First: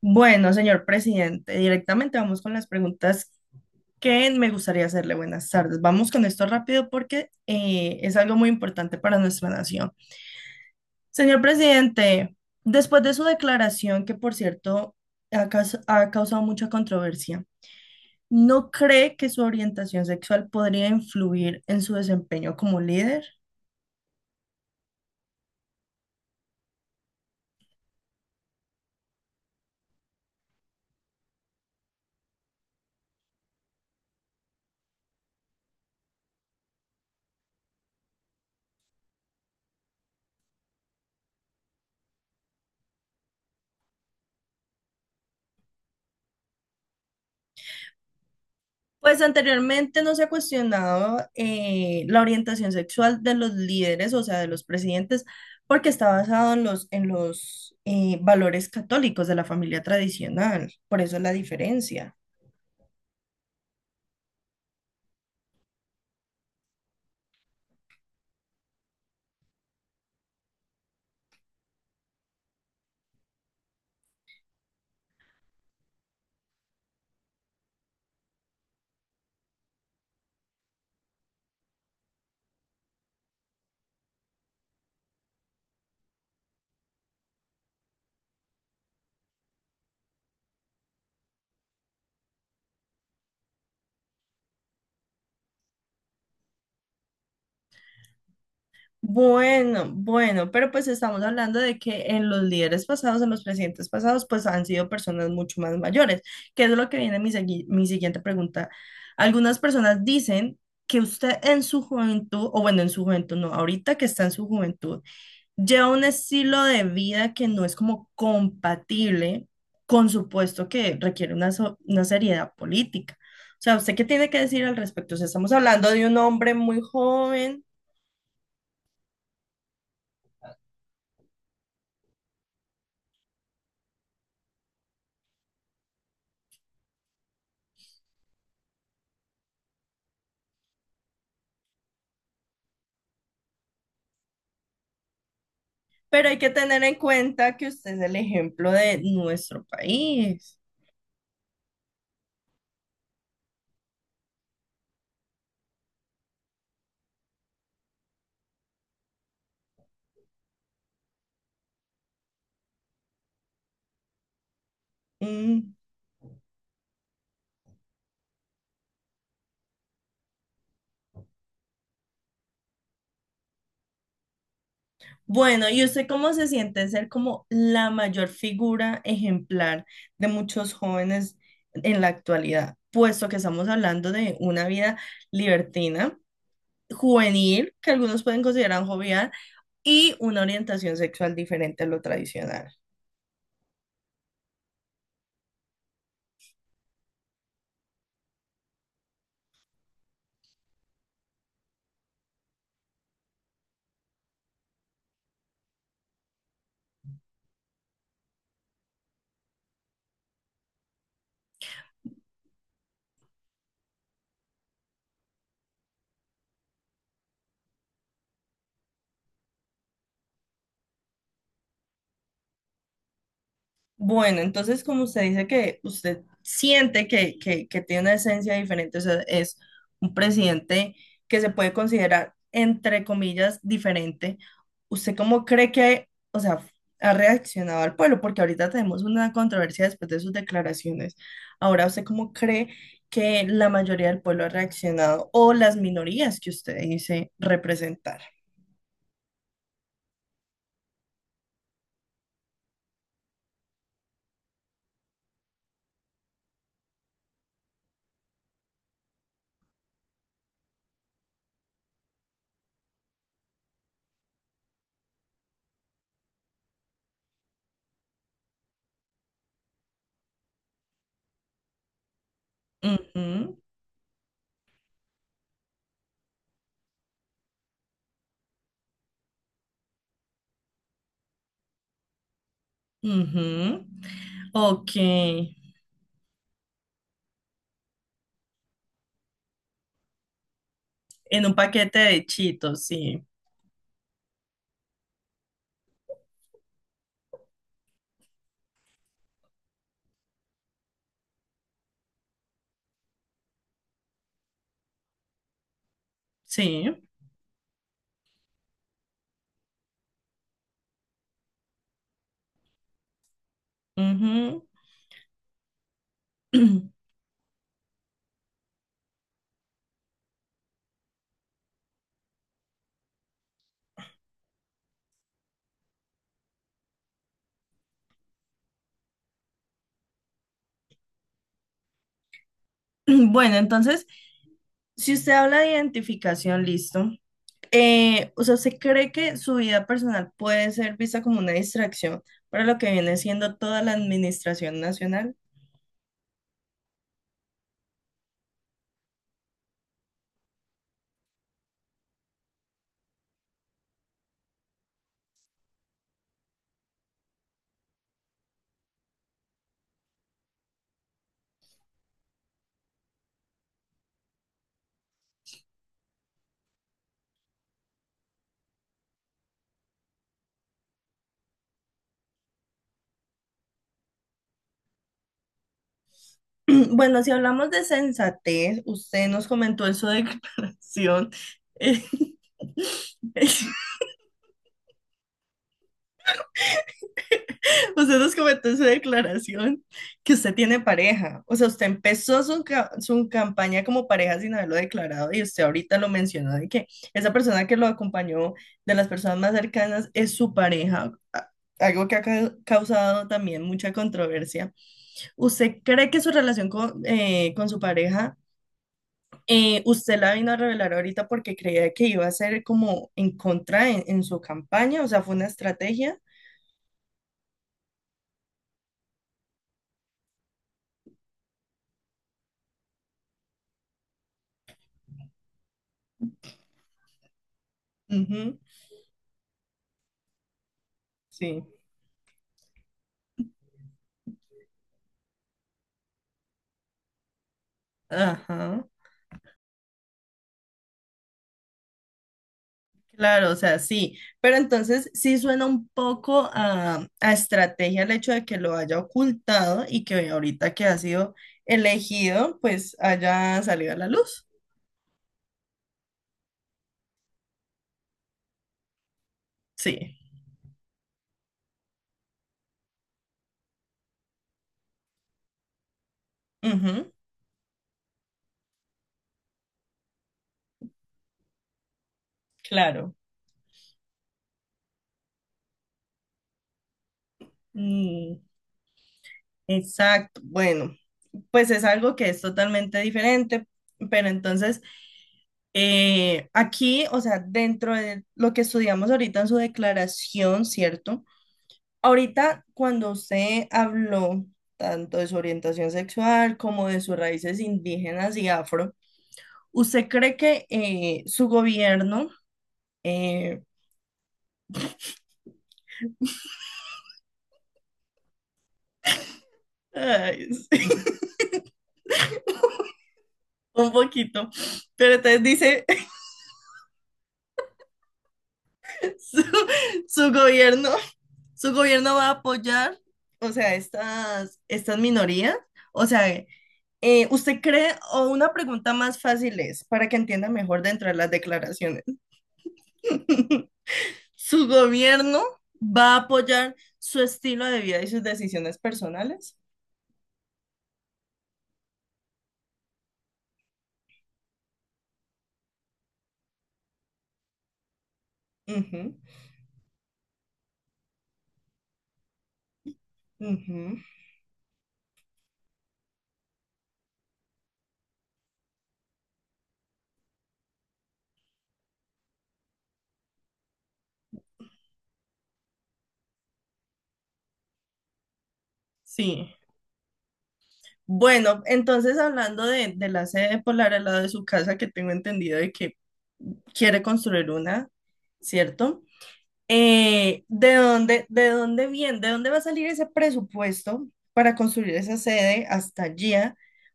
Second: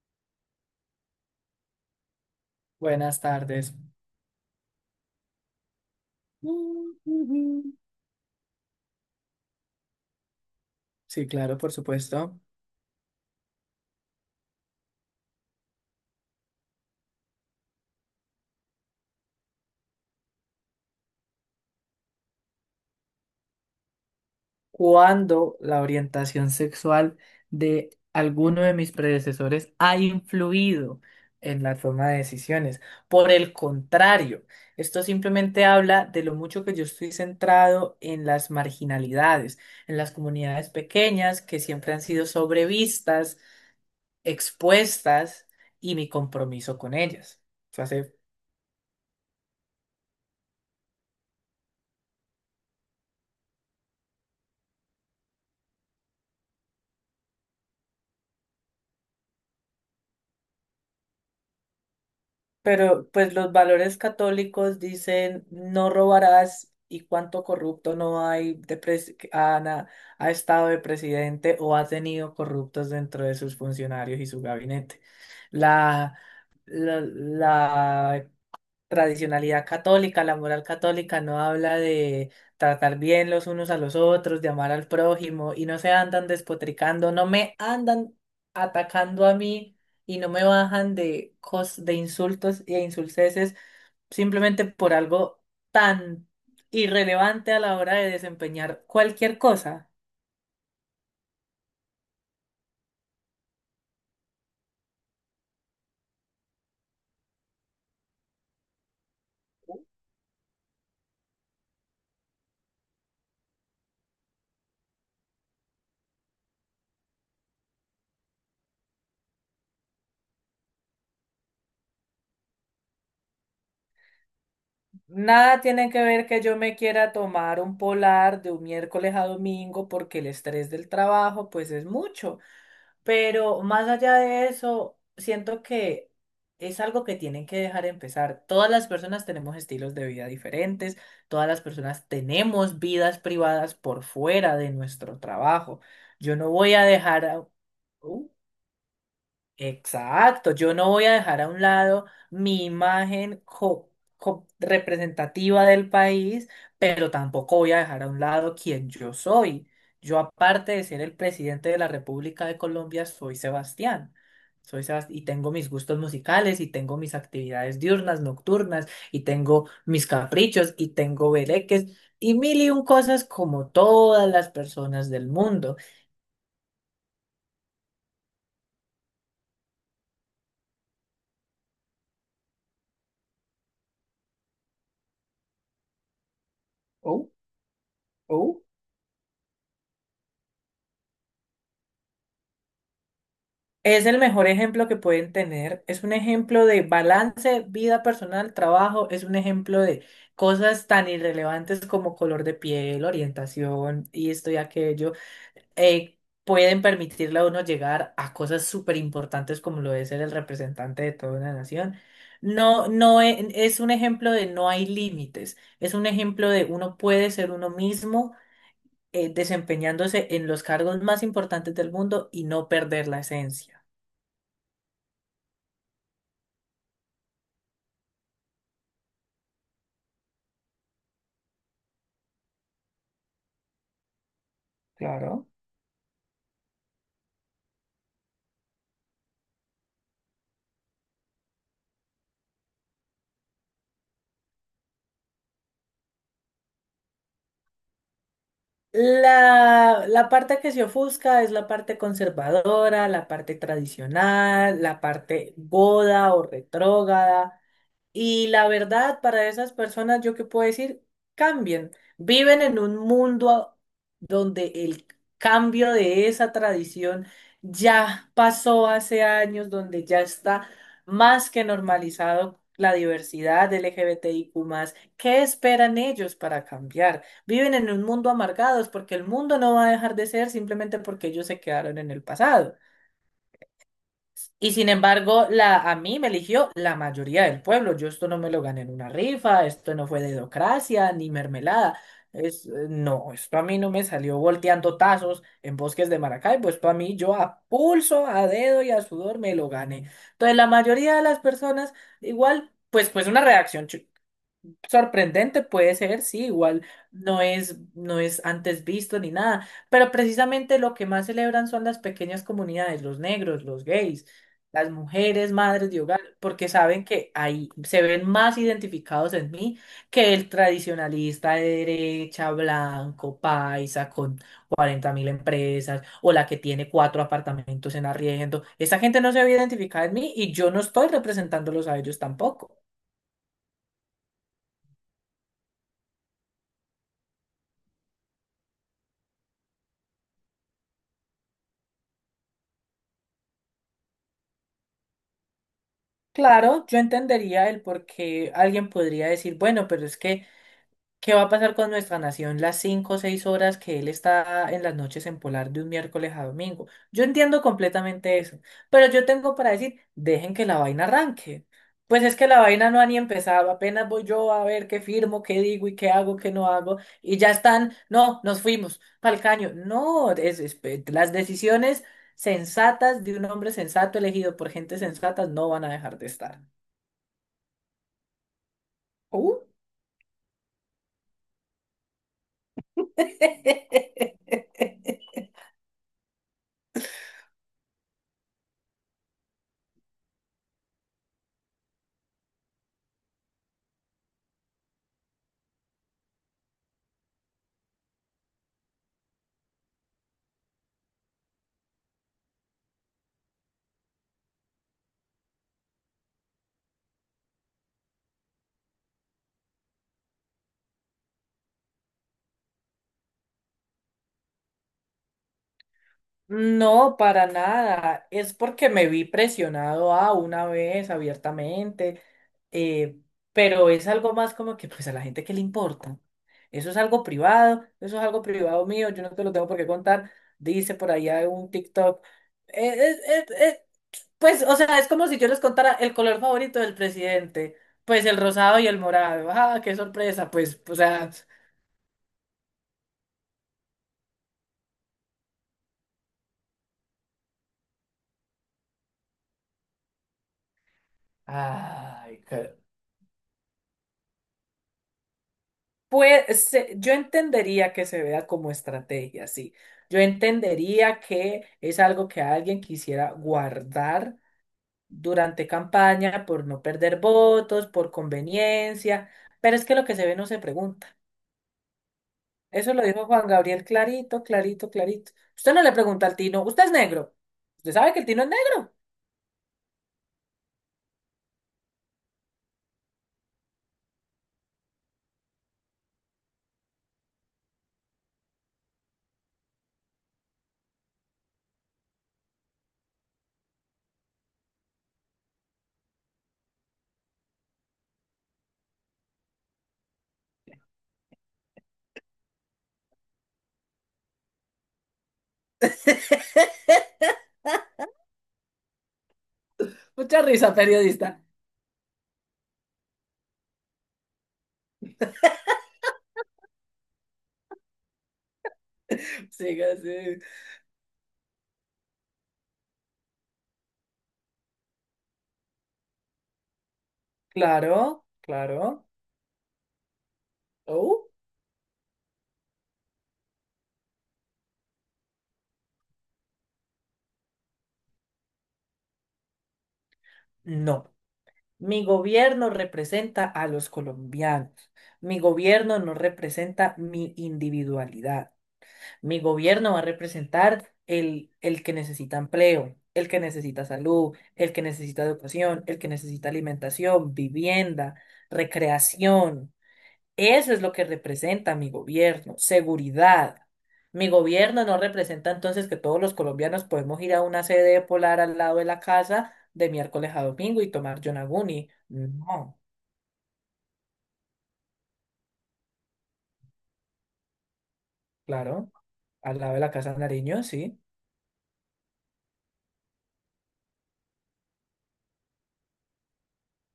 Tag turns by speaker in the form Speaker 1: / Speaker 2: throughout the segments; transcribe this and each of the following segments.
Speaker 1: Bueno, señor presidente, directamente vamos con las
Speaker 2: Buenas
Speaker 1: preguntas
Speaker 2: tardes.
Speaker 1: que me gustaría hacerle. Buenas tardes. Vamos con esto rápido porque es algo muy importante para nuestra nación.
Speaker 2: Sí,
Speaker 1: Señor
Speaker 2: claro, por
Speaker 1: presidente,
Speaker 2: supuesto.
Speaker 1: después de su declaración, que por cierto ha causado mucha controversia, ¿no cree que su orientación sexual podría influir en su desempeño como líder?
Speaker 2: Cuando la orientación sexual de alguno de mis predecesores ha influido en la toma de decisiones. Por el contrario, esto simplemente habla de lo mucho que yo estoy centrado en las marginalidades, en las comunidades pequeñas que siempre han sido sobrevistas, expuestas y mi compromiso con ellas. Eso hace.
Speaker 1: Pues anteriormente no se ha cuestionado la orientación sexual de los líderes, o sea, de los presidentes, porque está basado en los valores católicos de la familia tradicional. Por eso la diferencia.
Speaker 2: Pero pues los valores católicos dicen no robarás, y cuánto corrupto no hay de que ha estado de presidente o ha tenido corruptos dentro de sus funcionarios y su gabinete. La, la tradicionalidad católica, la moral católica no habla de tratar bien los unos a los otros, de amar al prójimo, y no se andan despotricando, no me andan atacando a mí y no me bajan de insultos e insulceses simplemente por algo tan irrelevante a la hora de desempeñar cualquier cosa.
Speaker 1: Bueno, bueno, pero pues estamos hablando de que en los líderes pasados, en los presidentes pasados, pues han sido personas mucho más mayores, que es lo que viene mi siguiente pregunta. Algunas personas dicen que usted en su juventud, o bueno, en su juventud, no, ahorita que está en su juventud, lleva un estilo de vida que no es como compatible con su puesto que requiere una seriedad política. O sea, ¿usted qué tiene que decir al respecto? O sea, estamos
Speaker 2: Nada
Speaker 1: hablando
Speaker 2: tiene que
Speaker 1: de un
Speaker 2: ver que
Speaker 1: hombre
Speaker 2: yo me
Speaker 1: muy
Speaker 2: quiera tomar
Speaker 1: joven,
Speaker 2: un polar de un miércoles a domingo porque el estrés del trabajo pues es mucho. Pero más allá de eso, siento que es algo que tienen que dejar empezar. Todas las personas tenemos estilos de vida diferentes, todas las personas tenemos vidas privadas por fuera de nuestro trabajo.
Speaker 1: pero
Speaker 2: Yo
Speaker 1: hay
Speaker 2: no
Speaker 1: que
Speaker 2: voy
Speaker 1: tener
Speaker 2: a
Speaker 1: en
Speaker 2: dejar a...
Speaker 1: cuenta que usted es el
Speaker 2: uh,
Speaker 1: ejemplo de nuestro
Speaker 2: Exacto,
Speaker 1: país.
Speaker 2: yo no voy a dejar a un lado mi imagen representativa del país, pero tampoco voy a dejar a un lado quien yo soy. Yo, aparte de ser el presidente de la República de Colombia, soy Sebastián. Y tengo mis
Speaker 1: Mm.
Speaker 2: gustos musicales, y tengo mis actividades diurnas, nocturnas, y tengo mis caprichos, y tengo bereques, y mil y un cosas como todas las personas del
Speaker 1: Bueno,
Speaker 2: mundo.
Speaker 1: ¿y usted cómo se siente ser como la mayor figura ejemplar de muchos jóvenes en la actualidad? Puesto que estamos hablando de una vida libertina
Speaker 2: Oh,
Speaker 1: juvenil, que algunos pueden
Speaker 2: oh.
Speaker 1: considerar jovial, y una orientación sexual diferente a lo tradicional.
Speaker 2: Es el mejor ejemplo que pueden tener. Es un ejemplo de balance, vida personal, trabajo. Es un ejemplo de cosas tan irrelevantes como color de piel, orientación y esto y aquello. eh, Pueden permitirle a uno llegar a cosas súper importantes como lo es ser el representante de toda una nación. No, es un ejemplo de no hay límites. Es un ejemplo de uno puede ser uno mismo, desempeñándose en los cargos más importantes del mundo y no perder la esencia.
Speaker 1: Bueno, entonces como usted dice que usted siente que tiene una esencia diferente, o sea, es un presidente que se puede considerar, entre comillas, diferente, ¿usted cómo
Speaker 2: Claro.
Speaker 1: cree que, o sea, ha reaccionado al pueblo? Porque ahorita tenemos una controversia después de sus declaraciones. Ahora, ¿usted cómo cree que la mayoría del pueblo ha reaccionado o las minorías que usted dice representar?
Speaker 2: La parte que se ofusca es la parte conservadora, la parte tradicional, la parte goda o retrógrada, y la verdad, para esas personas, yo qué puedo decir, cambien. Viven en un mundo donde el cambio de esa tradición ya pasó hace años, donde ya está más que normalizado la
Speaker 1: Ujú,
Speaker 2: diversidad LGBTIQ+. ¿Qué esperan ellos para cambiar? Viven en un mundo amargados porque el mundo no va a dejar de ser simplemente porque ellos se quedaron en el pasado.
Speaker 1: ujú.
Speaker 2: Y sin
Speaker 1: OK,
Speaker 2: embargo, a mí me eligió la mayoría del pueblo. Yo esto no me lo gané en una rifa, esto no fue dedocracia ni
Speaker 1: en un paquete
Speaker 2: mermelada.
Speaker 1: de chitos, sí.
Speaker 2: No, esto a mí no me salió volteando tazos en bosques de Maracaibo. Esto a mí, yo a pulso, a dedo y a sudor me lo gané. Entonces, la mayoría de las personas, igual, pues, pues una reacción sorprendente puede ser, sí, igual
Speaker 1: Sí.
Speaker 2: no es antes visto ni nada, pero precisamente lo que más celebran son las pequeñas comunidades, los negros, los gays,
Speaker 1: Ujú.
Speaker 2: las mujeres, madres de hogar, porque saben que ahí se ven más identificados en mí que el tradicionalista de derecha, blanco, paisa, con 40.000 empresas, o la que tiene cuatro apartamentos en arriendo. Esa gente no se ve identificada en mí y yo no estoy representándolos a ellos tampoco.
Speaker 1: Bueno, entonces, si usted habla de identificación, listo. O sea, ¿usted cree que su vida personal puede ser vista como una distracción para lo que viene siendo toda la administración nacional?
Speaker 2: Claro, yo entendería el por qué alguien podría decir, bueno, pero es que, ¿qué va a pasar con nuestra nación las 5 o 6 horas que él está en las noches en Polar de un miércoles a domingo? Yo entiendo completamente eso, pero yo tengo para decir, dejen que la vaina arranque. Pues es que la vaina no ha ni empezado, apenas voy yo a ver qué firmo, qué digo y qué hago, qué no hago, y ya están, no, nos fuimos pa'l caño. No, las decisiones sensatas de un hombre sensato elegido por gente sensata no van a dejar de estar.
Speaker 1: Bueno, si hablamos de sensatez, usted nos
Speaker 2: Uh.
Speaker 1: comentó en su declaración. eh, Usted nos comentó en su declaración que usted tiene pareja. O sea, usted empezó su campaña como pareja sin haberlo declarado y usted ahorita lo mencionó de que esa persona que lo acompañó de las personas más cercanas es su pareja. Algo que ha causado también mucha controversia. ¿Usted cree que su relación con su pareja, usted la vino a revelar ahorita porque creía que iba a ser como en contra en su campaña? O sea, fue una estrategia.
Speaker 2: No, para nada. Es porque me vi presionado a una vez abiertamente, eh, pero es algo más como que pues a la gente que le importa. Eso es algo privado, eso es algo
Speaker 1: Ujú,
Speaker 2: privado mío, yo no te lo tengo por qué contar. Dice por allá
Speaker 1: sí.
Speaker 2: un TikTok. eh, eh, eh, eh, pues, o sea, es como si yo les contara el color favorito del presidente, pues el rosado y
Speaker 1: Ajá.
Speaker 2: el morado. Ah, qué sorpresa, pues, o sea,
Speaker 1: Claro, o sea, sí, pero entonces sí suena un poco a estrategia el hecho de que lo haya ocultado y que ahorita que ha sido
Speaker 2: ay,
Speaker 1: elegido, pues haya salido a la luz.
Speaker 2: Pues yo entendería que se vea como estrategia, sí.
Speaker 1: Sí,
Speaker 2: Yo entendería que es algo que alguien quisiera guardar durante campaña por no
Speaker 1: ujú,
Speaker 2: perder votos, por conveniencia, pero es que lo que se ve no se pregunta. Eso lo
Speaker 1: claro.
Speaker 2: dijo Juan Gabriel, clarito, clarito, clarito. Usted no le pregunta al Tino, ¿usted es negro? ¿Usted sabe que el
Speaker 1: Mm,
Speaker 2: Tino es negro?
Speaker 1: exacto, bueno, pues es algo que es totalmente diferente, pero entonces aquí, o sea, dentro de lo que estudiamos ahorita en su declaración, ¿cierto? Ahorita, cuando se habló tanto de su orientación sexual como de sus raíces indígenas y afro, ¿usted cree que su gobierno, eh,
Speaker 2: Mucha
Speaker 1: ay,
Speaker 2: risa,
Speaker 1: sí,
Speaker 2: periodista.
Speaker 1: un poquito, pero entonces dice, su,
Speaker 2: Siga
Speaker 1: su
Speaker 2: así.
Speaker 1: gobierno, su gobierno va a apoyar, o sea, estas minorías? O sea, ¿usted cree,
Speaker 2: Claro,
Speaker 1: o una pregunta
Speaker 2: claro.
Speaker 1: más fácil es, para que entienda mejor dentro de
Speaker 2: Oh,
Speaker 1: las declaraciones? Su gobierno va a apoyar su estilo de vida y sus decisiones personales.
Speaker 2: no. Mi gobierno representa a los colombianos. Mi gobierno no representa mi individualidad.
Speaker 1: Ujú,
Speaker 2: Mi gobierno va a representar el que necesita empleo, el que necesita
Speaker 1: ujú,
Speaker 2: salud, el que necesita educación, el que necesita alimentación, vivienda, recreación. Eso es lo que representa mi gobierno, seguridad. Mi gobierno no representa entonces que todos los colombianos podemos ir a una sede polar al lado de la
Speaker 1: sí.
Speaker 2: casa de miércoles a domingo y tomar
Speaker 1: Bueno,
Speaker 2: Yonaguni.
Speaker 1: entonces hablando
Speaker 2: No,
Speaker 1: de la sede polar al lado de su casa, que tengo entendido de que quiere construir una,
Speaker 2: claro,
Speaker 1: ¿cierto?
Speaker 2: al lado de la Casa de Nariño,
Speaker 1: ¿De
Speaker 2: sí.
Speaker 1: dónde, de dónde viene, de dónde va a salir ese presupuesto para construir esa sede hasta allí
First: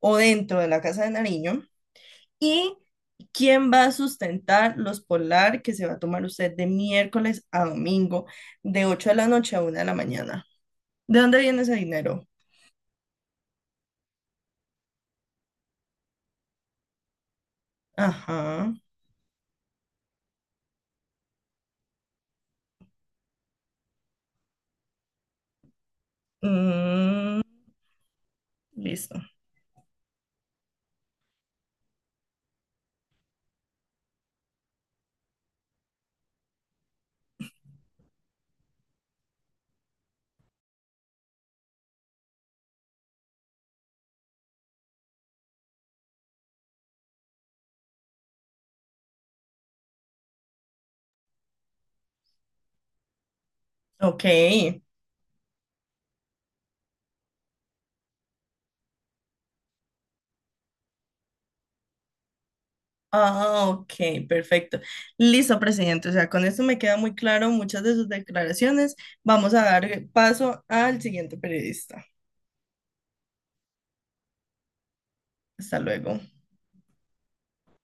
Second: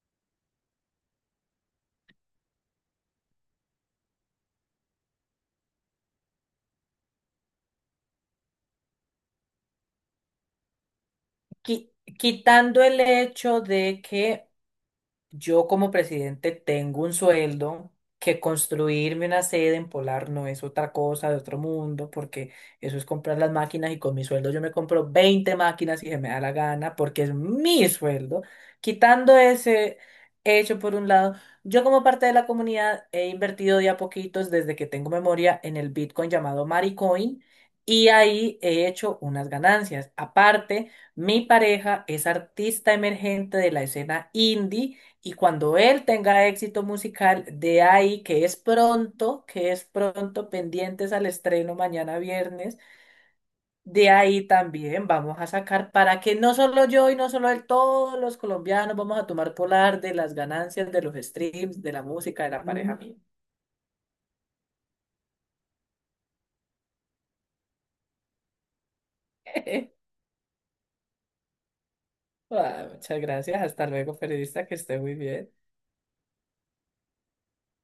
Speaker 1: o dentro de la Casa de Nariño? ¿Y quién va a sustentar los polar que se va a tomar usted de miércoles a domingo, de 8 de la noche a 1 de la mañana? ¿De dónde viene ese
Speaker 2: Qui-
Speaker 1: dinero?
Speaker 2: quitando el hecho de que yo como presidente tengo un sueldo, que
Speaker 1: Ajá.
Speaker 2: construirme una sede en Polar no es otra cosa de otro mundo, porque eso es comprar las máquinas, y con mi sueldo yo me compro 20 máquinas si se me da la gana, porque es
Speaker 1: Mm,
Speaker 2: mi sueldo.
Speaker 1: listo.
Speaker 2: Quitando ese hecho por un lado, yo como parte de la comunidad he invertido de a poquitos desde que tengo memoria en el Bitcoin llamado Maricoin, y ahí he hecho unas ganancias. Aparte, mi pareja es artista emergente de la escena indie, y cuando él tenga éxito musical, de ahí, que es pronto, pendientes al estreno mañana viernes, de
Speaker 1: OK.
Speaker 2: ahí también vamos a sacar para que no solo yo y no solo él, todos los colombianos vamos a tomar polar de las ganancias de los streams, de la música, de la pareja mía.
Speaker 1: Ah, OK, perfecto. Listo, presidente. O sea, con esto me queda muy claro muchas de sus declaraciones. Vamos a dar paso al siguiente periodista.
Speaker 2: Ah, muchas gracias, hasta luego, periodista, que esté muy bien.
Speaker 1: Hasta luego.